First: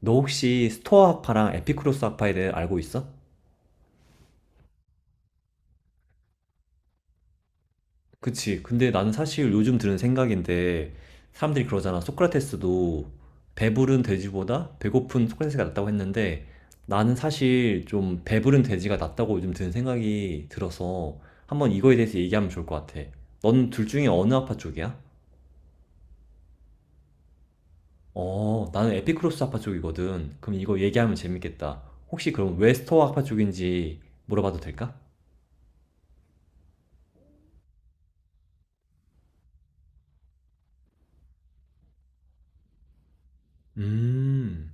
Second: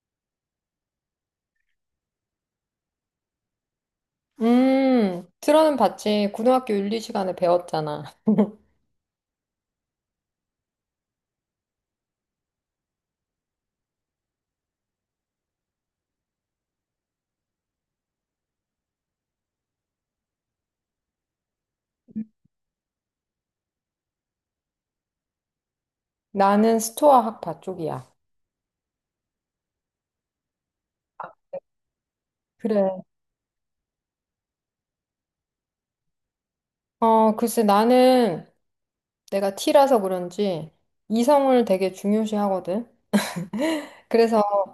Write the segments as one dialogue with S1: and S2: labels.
S1: 너 혹시 스토아 학파랑 에피쿠로스 학파에 대해 알고 있어?
S2: 들어는 봤지. 고등학교 윤리 시간에 배웠잖아.
S1: 그치. 근데 나는 사실 요즘 드는 생각인데, 사람들이 그러잖아. 소크라테스도 배부른 돼지보다 배고픈 소크라테스가 낫다고 했는데, 나는 사실 좀 배부른 돼지가 낫다고 요즘 드는 생각이 들어서, 한번 이거에 대해서 얘기하면 좋을 것 같아. 넌 둘 중에 어느 학파 쪽이야?
S2: 나는 스토아 학파 쪽이야.
S1: 나는 에피쿠로스 학파 쪽이거든. 그럼 이거 얘기하면 재밌겠다. 혹시 그럼 왜
S2: 그래.
S1: 스토아 학파 쪽인지 물어봐도 될까?
S2: 글쎄, 나는 내가 T라서 그런지 이성을 되게 중요시하거든. 그래서,
S1: 음.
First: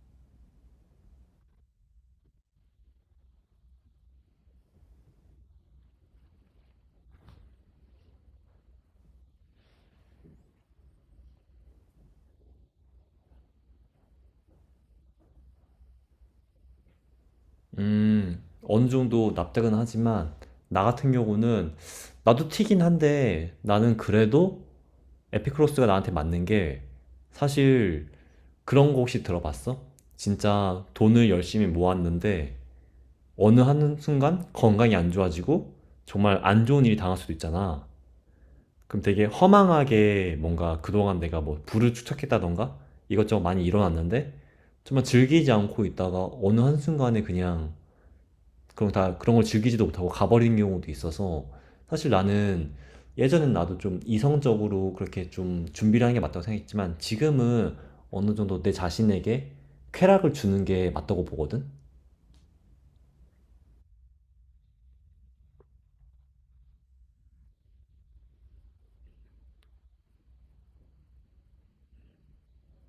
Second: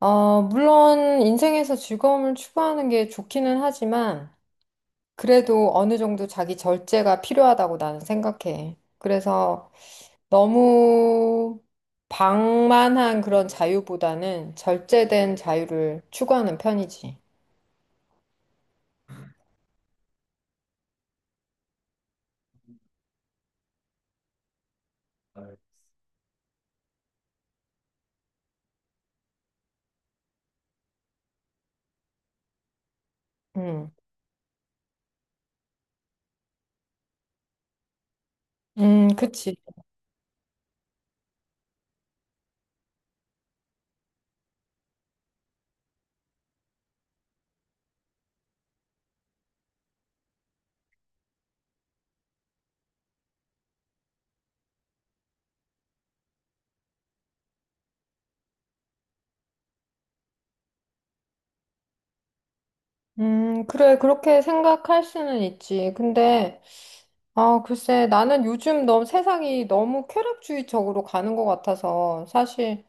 S2: 물론 인생에서 즐거움을 추구하는 게 좋기는 하지만, 그래도 어느 정도 자기 절제가 필요하다고 나는 생각해. 그래서 너무 방만한 그런 자유보다는 절제된 자유를 추구하는 편이지.
S1: 어느 정도 납득은 하지만, 나 같은 경우는, 나도 튀긴 한데, 나는 그래도 에피크로스가 나한테 맞는 게, 사실, 그런 거 혹시 들어봤어? 진짜 돈을 열심히 모았는데, 어느
S2: 음.
S1: 한순간 건강이 안 좋아지고, 정말 안 좋은 일이 당할 수도 있잖아. 그럼 되게
S2: 그치.
S1: 허망하게 뭔가 그동안 내가 뭐 부를 축적했다던가, 이것저것 많이 일어났는데, 정말 즐기지 않고 있다가 어느 한순간에 그냥 그럼 다 그런 걸 즐기지도 못하고 가버린 경우도 있어서 사실 나는 예전엔 나도 좀 이성적으로 그렇게 좀 준비를 하는 게 맞다고 생각했지만 지금은 어느 정도 내 자신에게 쾌락을 주는 게 맞다고 보거든?
S2: 그래, 그렇게 생각할 수는 있지. 근데, 글쎄, 나는 요즘 너무 세상이 너무 쾌락주의적으로 가는 것 같아서 사실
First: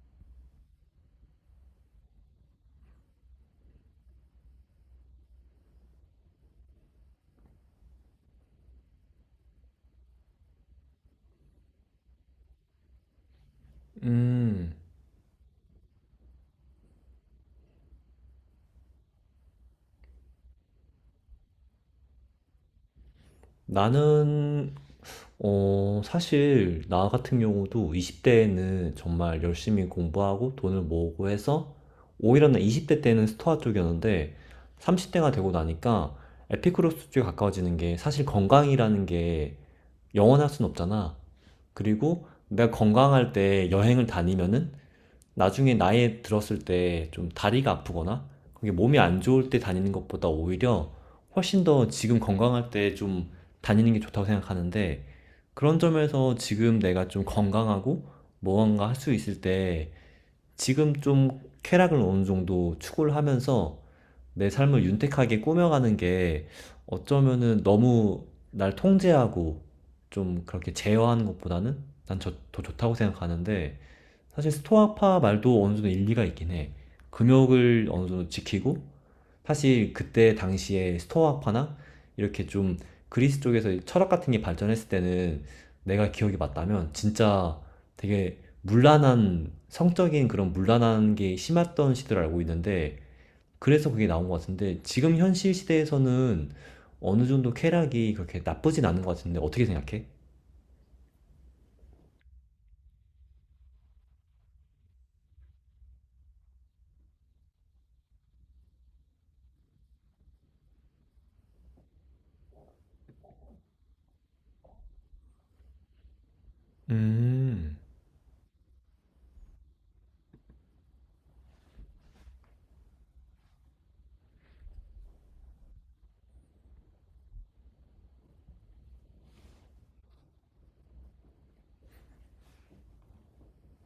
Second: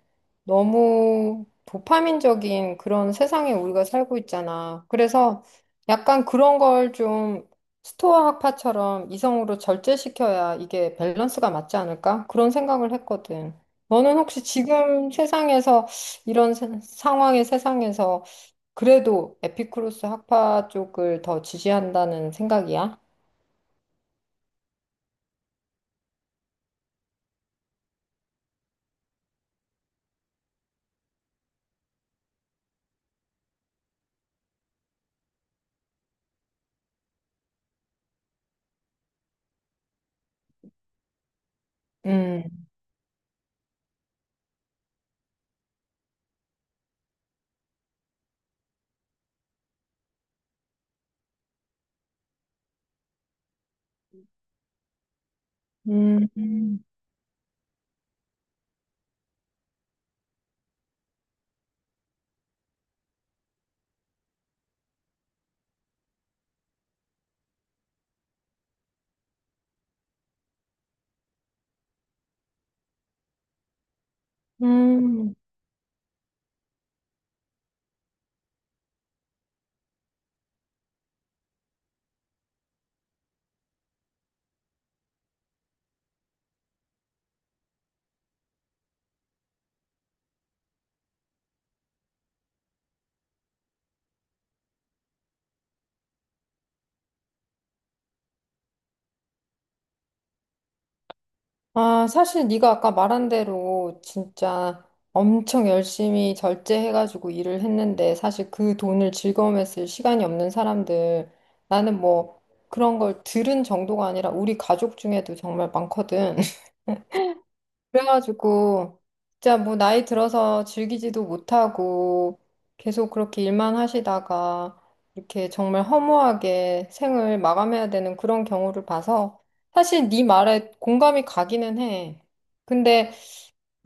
S2: 너무 도파민적인 그런 세상에 우리가 살고 있잖아. 그래서 약간 그런 걸 좀 스토아 학파처럼 이성으로 절제시켜야 이게 밸런스가 맞지 않을까? 그런 생각을 했거든. 너는 혹시
S1: 음,
S2: 지금 세상에서 이런 상황의 세상에서 그래도 에피쿠로스 학파 쪽을 더 지지한다는 생각이야?
S1: 나는, 사실 나 같은 경우도 20대에는 정말 열심히 공부하고 돈을 모으고 해서 오히려 나 20대 때는 스토아 쪽이었는데 30대가 되고 나니까 에피쿠로스 쪽에 가까워지는 게 사실 건강이라는 게 영원할 순 없잖아. 그리고
S2: 음,
S1: 내가 건강할 때 여행을 다니면은 나중에 나이 들었을 때 좀 다리가 아프거나 그게 몸이 안 좋을 때 다니는 것보다 오히려 훨씬 더 지금 건강할 때 좀 다니는 게 좋다고 생각하는데 그런
S2: 음,
S1: 점에서 지금
S2: 음.
S1: 내가 좀 건강하고 무언가 할 수 있을 때 지금 좀 쾌락을 어느 정도 추구를 하면서 내 삶을 윤택하게 꾸며가는 게 어쩌면은 너무 날 통제하고 좀 그렇게 제어하는 것보다는 난 더 좋다고 생각하는데 사실 스토아파
S2: 음.
S1: 말도 어느 정도 일리가 있긴 해. 금욕을 어느 정도 지키고 사실 그때 당시에 스토아파나 이렇게 좀 그리스 쪽에서 철학 같은 게 발전했을 때는 내가 기억이 맞다면 진짜 되게 문란한 성적인 그런 문란한 게 심했던 시대를 알고 있는데 그래서 그게 나온 것 같은데 지금 현실 시대에서는 어느 정도 쾌락이 그렇게 나쁘진 않은 것 같은데 어떻게 생각해?
S2: 사실 네가 아까 말한 대로 진짜 엄청 열심히 절제해가지고 일을 했는데 사실 그 돈을 즐거움에 쓸 시간이 없는 사람들 나는 뭐 그런 걸 들은 정도가 아니라 우리 가족 중에도 정말 많거든.
S1: 음,
S2: 그래가지고 진짜 뭐 나이 들어서 즐기지도 못하고 계속 그렇게 일만 하시다가 이렇게 정말 허무하게 생을 마감해야 되는 그런 경우를 봐서 사실 네 말에 공감이 가기는 해. 근데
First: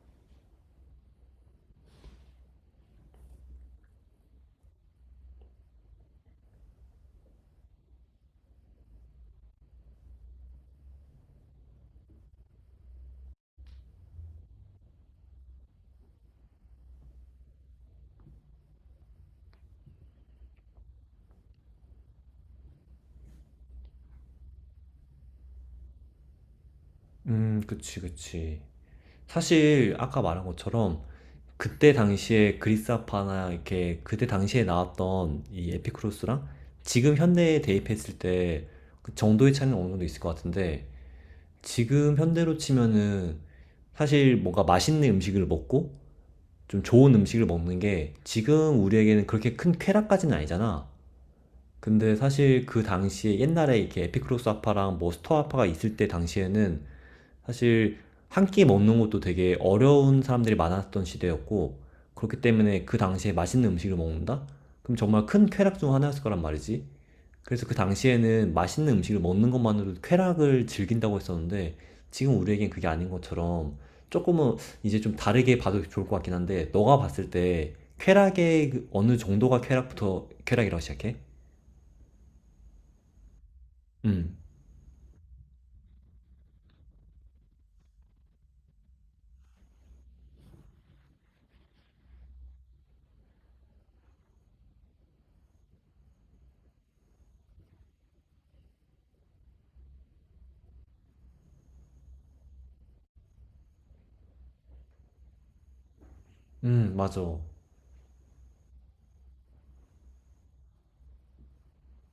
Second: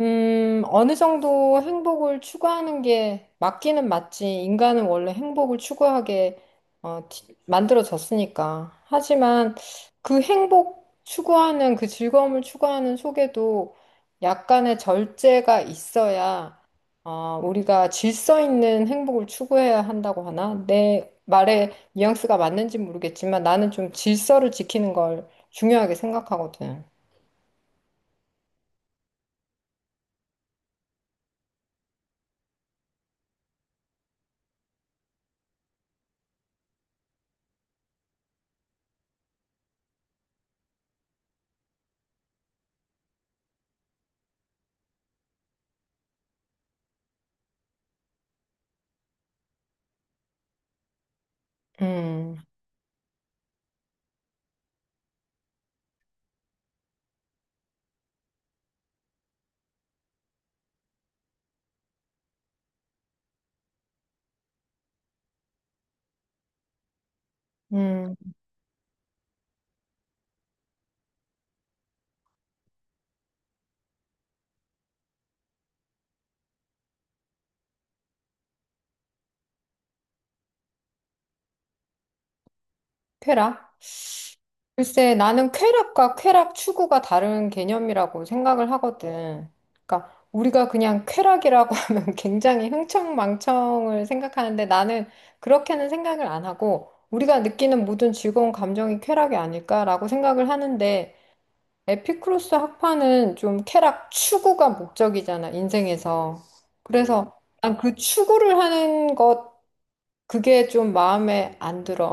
S2: 어느 정도 행복을 추구하는 게 맞기는 맞지. 인간은 원래 행복을 추구하게 만들어졌으니까. 하지만 그 행복 추구하는 그 즐거움을 추구하는 속에도 약간의 절제가 있어야 우리가 질서 있는 행복을 추구해야 한다고 하나? 내 말에 뉘앙스가 맞는지 모르겠지만 나는 좀 질서를 지키는 걸 중요하게 생각하거든.
S1: 그치, 그치. 사실 아까 말한 것처럼 그때 당시에 그리스아파나 이렇게 그때 당시에 나왔던 이 에피쿠로스랑 지금 현대에 대입했을 때 그 정도의 차이는 어느 정도 있을 것 같은데 지금 현대로 치면은 사실 뭔가 맛있는 음식을 먹고 좀 좋은 음식을 먹는 게 지금 우리에게는 그렇게 큰 쾌락까지는 아니잖아. 근데
S2: 음,
S1: 사실 그 당시에 옛날에 이렇게 에피크로스 아파랑 뭐 스토아 아파가 있을 때 당시에는 사실 한 끼 먹는 것도 되게 어려운 사람들이 많았던 시대였고 그렇기 때문에 그 당시에 맛있는 음식을 먹는다? 그럼 정말 큰 쾌락 중 하나였을 거란 말이지. 그래서 그
S2: 음,
S1: 당시에는 맛있는 음식을 먹는 것만으로도 쾌락을 즐긴다고 했었는데 지금 우리에겐 그게 아닌 것처럼 조금은 이제 좀 다르게 봐도 좋을 것 같긴 한데 너가 봤을 때 쾌락의 그 어느 정도가 쾌락부터 쾌락이라고 시작해?
S2: 페라?
S1: 음,
S2: 글쎄, 나는 쾌락과 쾌락 추구가 다른 개념이라고 생각을 하거든. 그러니까 우리가 그냥 쾌락이라고 하면 굉장히 흥청망청을 생각하는데 나는 그렇게는 생각을 안 하고 우리가 느끼는 모든 즐거운 감정이 쾌락이 아닐까라고 생각을 하는데 에피쿠로스 학파는 좀 쾌락 추구가 목적이잖아, 인생에서. 음.
S1: 맞아.
S2: 그래서 난 그 추구를 하는 것 그게 좀 마음에 안 들어.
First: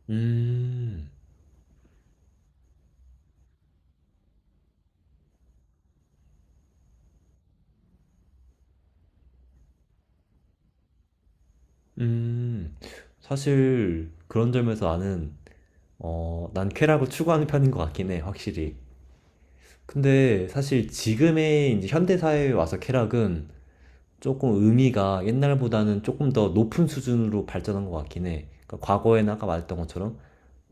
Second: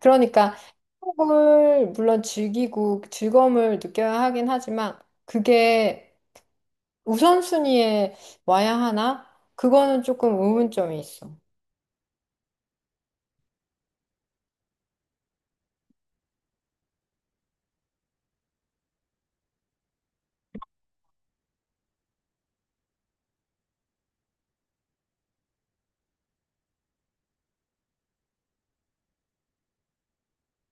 S2: 그러니까
S1: 음,
S2: 행복을 물론 즐기고 즐거움을 느껴야 하긴 하지만 그게 우선순위에 와야 하나? 그거는 조금 의문점이 있어.
S1: 음. 사실 그런 점에서 난 쾌락을 추구하는 편인 것 같긴 해, 확실히. 근데 사실 지금의 이제 현대 사회에 와서 쾌락은 조금 의미가 옛날보다는 조금 더 높은 수준으로 발전한 것 같긴 해. 그러니까 과거에는 아까 말했던 것처럼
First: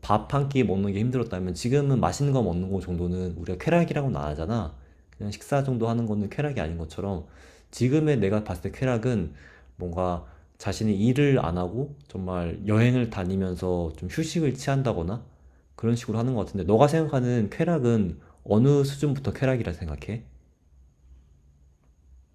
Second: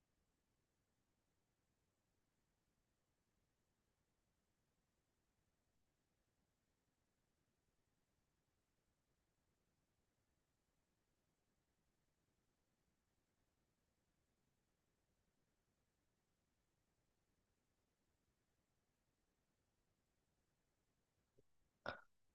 S1: 밥 한 끼 먹는 게 힘들었다면 지금은 맛있는 거 먹는 거 정도는 우리가 쾌락이라고는 안 하잖아. 그냥 식사 정도 하는 거는 쾌락이 아닌 것처럼 지금의 내가 봤을 때 쾌락은 뭔가 자신이 일을 안 하고 정말 여행을 다니면서 좀 휴식을 취한다거나 그런 식으로 하는 것 같은데 너가 생각하는 쾌락은 어느 수준부터 쾌락이라 생각해?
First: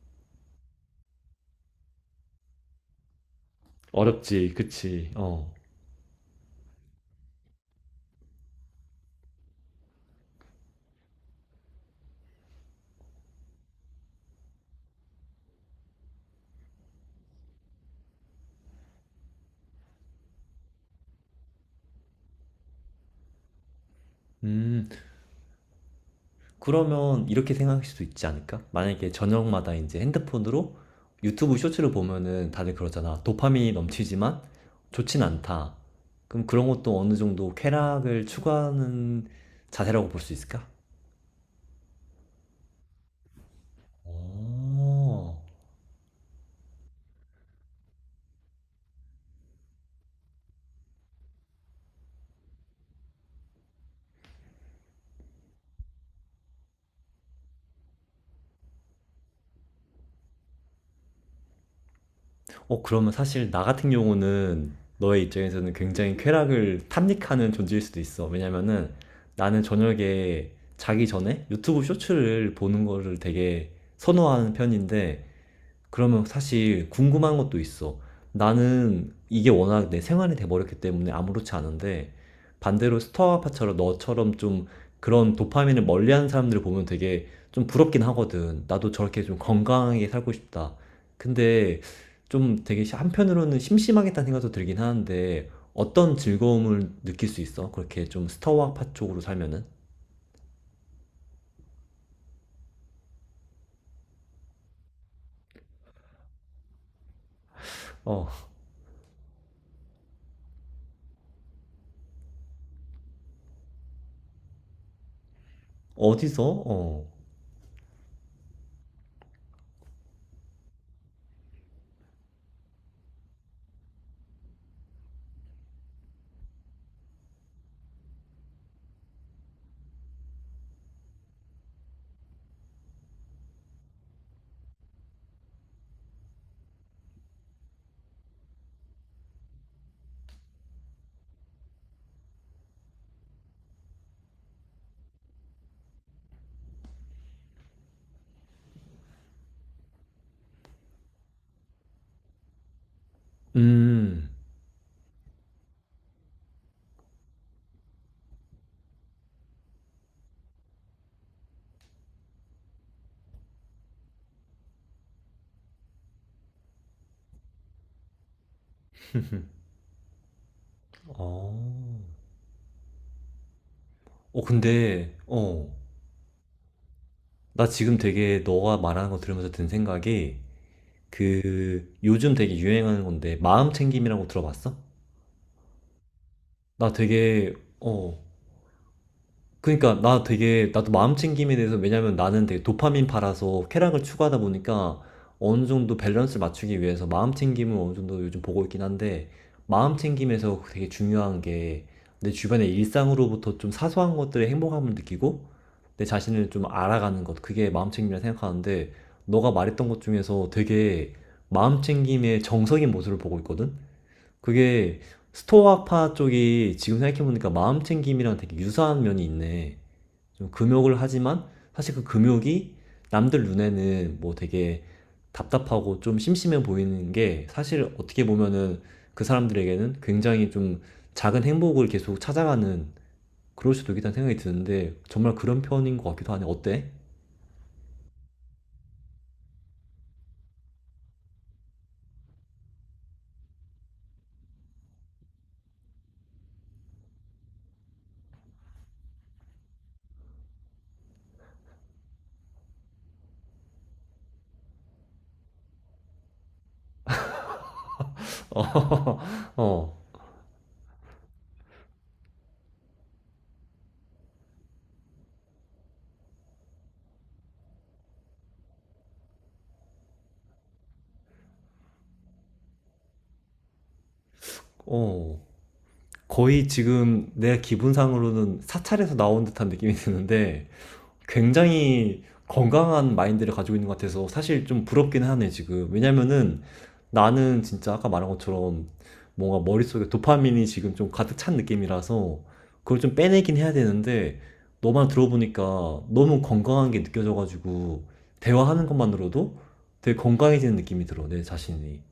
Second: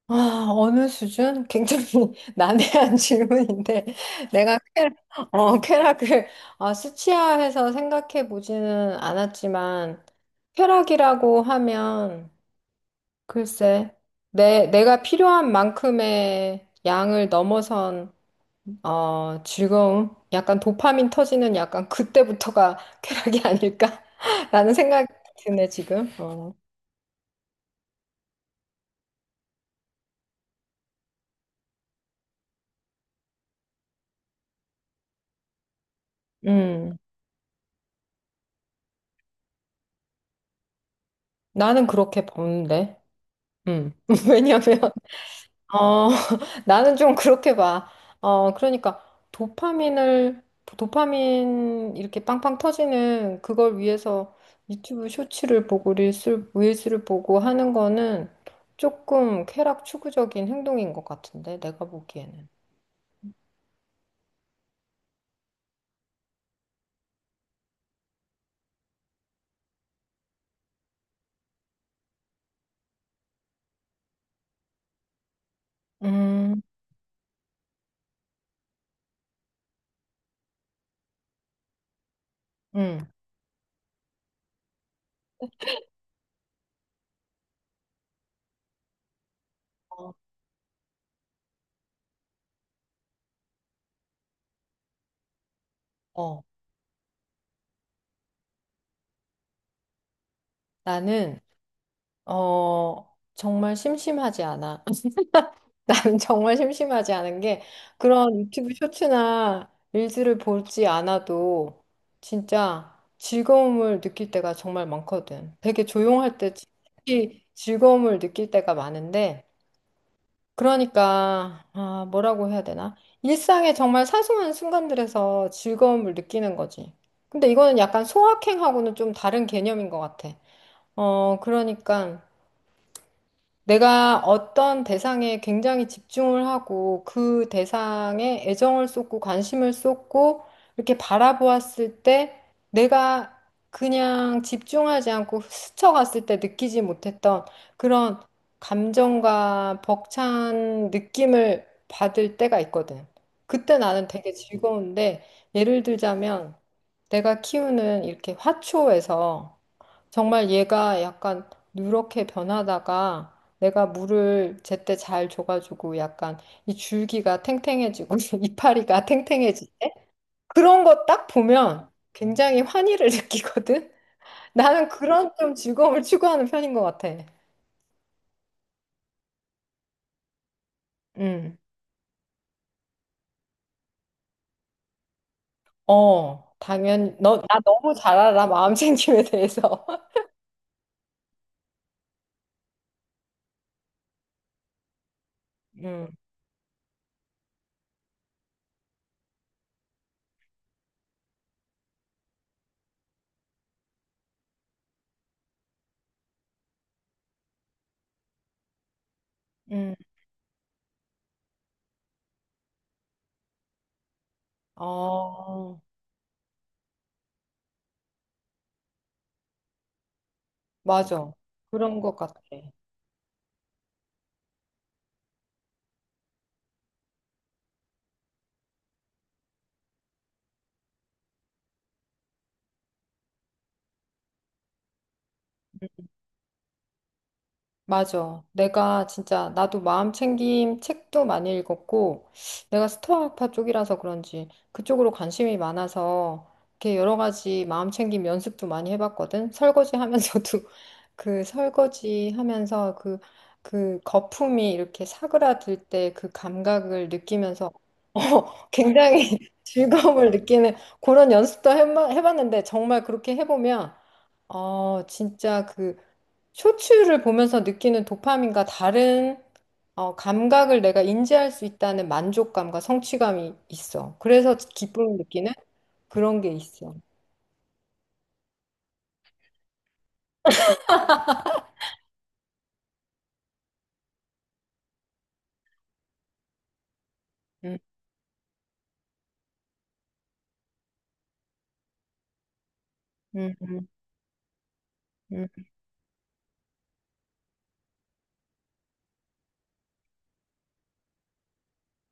S2: 아, 어느 수준? 굉장히 난해한 질문인데
S1: 어렵지,
S2: 내가
S1: 그치. 어.
S2: 쾌락을 수치화해서 생각해 보지는 않았지만 쾌락이라고 하면 글쎄 내가 필요한 만큼의 양을 넘어선 즐거움? 약간 도파민 터지는 약간 그때부터가 쾌락이 아닐까? 라는
S1: 음,
S2: 생각이 드네, 지금. 어.
S1: 그러면 이렇게 생각할 수도 있지 않을까? 만약에 저녁마다 이제 핸드폰으로 유튜브 쇼츠를 보면은 다들 그러잖아. 도파민이 넘치지만 좋진 않다. 그럼 그런 것도
S2: 음,
S1: 어느 정도 쾌락을 추구하는 자세라고 볼 수 있을까?
S2: 나는 그렇게 보는데. 음. 왜냐면,
S1: 오.
S2: 어, 나는 좀 그렇게 봐. 그러니까 도파민을, 도파민 이렇게 빵빵 터지는 그걸 위해서 유튜브 쇼츠를 보고 릴스를 보고 하는 거는 조금 쾌락 추구적인 행동인 것 같은데, 내가 보기에는.
S1: 그러면 사실 나 같은 경우는 너의 입장에서는 굉장히 쾌락을 탐닉하는 존재일 수도 있어. 왜냐면은 나는 저녁에 자기 전에 유튜브 쇼츠를 보는 거를 되게 선호하는 편인데 그러면
S2: 음.
S1: 사실 궁금한 것도 있어. 나는 이게 워낙 내 생활이 돼버렸기 때문에 아무렇지 않은데 반대로
S2: 응.
S1: 스타아파처럼 너처럼 좀 그런 도파민을 멀리하는 사람들을 보면 되게 좀 부럽긴 하거든. 나도 저렇게 좀 건강하게
S2: 어,
S1: 살고 싶다. 근데 좀 되게 한편으로는 심심하겠다는 생각도 들긴 하는데 어떤
S2: 어.
S1: 즐거움을 느낄 수 있어? 그렇게 좀 스타아파 쪽으로 살면은?
S2: 나는, 정말 심심하지 않아. 나는 정말 심심하지 않은 게
S1: 어,
S2: 그런 유튜브 쇼츠나 릴즈를 보지 않아도 진짜 즐거움을 느낄 때가 정말 많거든. 되게 조용할
S1: 어디서?
S2: 때
S1: 어,
S2: 특히 즐거움을 느낄 때가 많은데 그러니까, 뭐라고 해야 되나? 일상의 정말 사소한 순간들에서 즐거움을 느끼는 거지. 근데 이거는 약간 소확행하고는 좀 다른 개념인 것 같아. 그러니까 내가 어떤 대상에 굉장히 집중을 하고 그 대상에 애정을 쏟고 관심을 쏟고 이렇게 바라보았을 때 내가 그냥 집중하지 않고 스쳐갔을 때 느끼지 못했던 그런 감정과 벅찬 느낌을 받을 때가 있거든. 그때 나는
S1: 음,
S2: 되게 즐거운데 예를 들자면 내가 키우는 이렇게 화초에서 정말 얘가 약간 누렇게 변하다가 내가 물을 제때 잘 줘가지고 약간 이 줄기가 탱탱해지고 이파리가 탱탱해지네? 그런 거 딱
S1: 어.
S2: 보면 굉장히 환희를 느끼거든?
S1: 어,
S2: 나는
S1: 근데,
S2: 그런 좀
S1: 어,
S2: 즐거움을 추구하는 편인 것 같아.
S1: 나 지금 되게 너가 말하는 거 들으면서 든 생각이
S2: 응.
S1: 그 요즘 되게 유행하는 건데 마음 챙김이라고 들어봤어? 나
S2: 당연히.
S1: 되게
S2: 나 너무 잘
S1: 어
S2: 알아. 마음 챙김에 대해서.
S1: 그러니까 나 되게 나도 마음 챙김에 대해서 왜냐면 나는 되게 도파민 팔아서 쾌락을 추구하다 보니까 어느 정도
S2: 응,
S1: 밸런스를 맞추기 위해서 마음 챙김을 어느 정도 요즘 보고 있긴 한데 마음 챙김에서 되게 중요한 게 내 주변의 일상으로부터 좀 사소한 것들의 행복함을 느끼고 내 자신을 좀 알아가는 것 그게 마음 챙김이라 생각하는데 너가 말했던
S2: 응.
S1: 것 중에서 되게 마음 챙김의 정석인 모습을 보고 있거든. 그게
S2: 어,
S1: 스토아파 쪽이 지금 생각해보니까 마음 챙김이랑 되게 유사한 면이 있네. 좀 금욕을
S2: 맞아.
S1: 하지만 사실
S2: 그런
S1: 그
S2: 것 같아.
S1: 금욕이 남들 눈에는 뭐 되게 답답하고 좀 심심해 보이는 게 사실 어떻게 보면은 그 사람들에게는 굉장히 좀 작은 행복을 계속 찾아가는 그럴 수도 있겠다는 생각이 드는데 정말 그런 편인 것 같기도 하네. 어때?
S2: 맞아. 내가 진짜 나도 마음 챙김 책도 많이 읽었고 내가 스토아파 쪽이라서 그런지 그쪽으로 관심이 많아서 이렇게 여러 가지 마음 챙김 연습도 많이 해봤거든. 설거지 하면서도 그 설거지 하면서 그, 그 거품이 이렇게 사그라들 때 그 감각을 느끼면서
S1: 어,
S2: 굉장히
S1: 어,
S2: 즐거움을 느끼는 그런 연습도 해봤는데 정말 그렇게 해보면 진짜 그 쇼츠를 보면서 느끼는 도파민과 다른 감각을 내가 인지할 수 있다는 만족감과 성취감이 있어. 그래서 기쁨을
S1: 어.
S2: 느끼는 그런 게
S1: 거의
S2: 있어.
S1: 지금 내 기분상으로는 사찰에서 나온 듯한 느낌이 드는데 굉장히 건강한 마인드를 가지고 있는 것 같아서 사실 좀 부럽긴 하네, 지금. 왜냐면은 나는
S2: 음,
S1: 진짜 아까 말한 것처럼 뭔가 머릿속에 도파민이 지금 좀 가득 찬 느낌이라서 그걸 좀
S2: 음,
S1: 빼내긴 해야
S2: 음,
S1: 되는데 너만
S2: 음.
S1: 들어보니까 너무 건강한 게 느껴져가지고 대화하는 것만으로도 되게 건강해지는 느낌이 들어, 내 자신이.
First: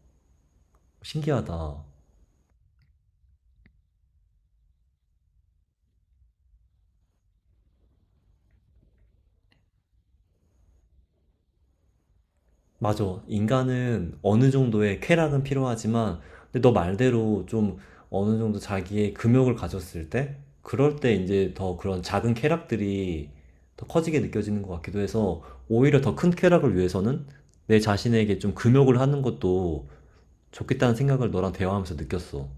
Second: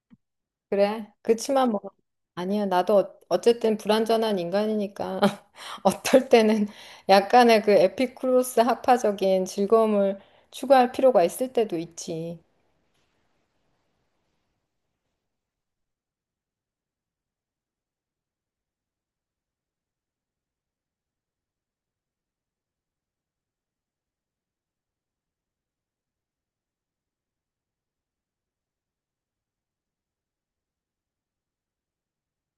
S2: 그래. 그치만 뭐,
S1: 신기하다.
S2: 아니야. 나도 어쨌든 불완전한 인간이니까 어떨 때는 약간의 그 에피쿠로스 학파적인 즐거움을 추구할 필요가 있을 때도 있지.
S1: 맞아. 인간은 어느 정도의 쾌락은 필요하지만, 근데 너 말대로 좀 어느 정도 자기의 금욕을 가졌을 때, 그럴 때 이제 더 그런 작은 쾌락들이 더 커지게 느껴지는 것 같기도 해서, 오히려 더 큰 쾌락을 위해서는 내 자신에게 좀 금욕을 하는 것도 좋겠다는 생각을 너랑 대화하면서 느꼈어.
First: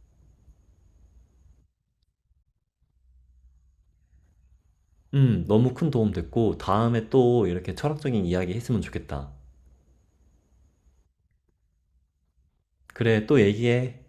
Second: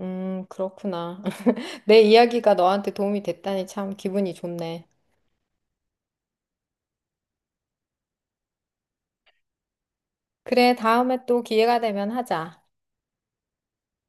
S2: 그렇구나. 내 이야기가 너한테 도움이 됐다니 참 기분이 좋네.
S1: 너무 큰 도움 됐고, 다음에 또 이렇게 철학적인 이야기 했으면 좋겠다.
S2: 그래, 다음에 또 기회가 되면 하자.
S1: 그래, 또 얘기해.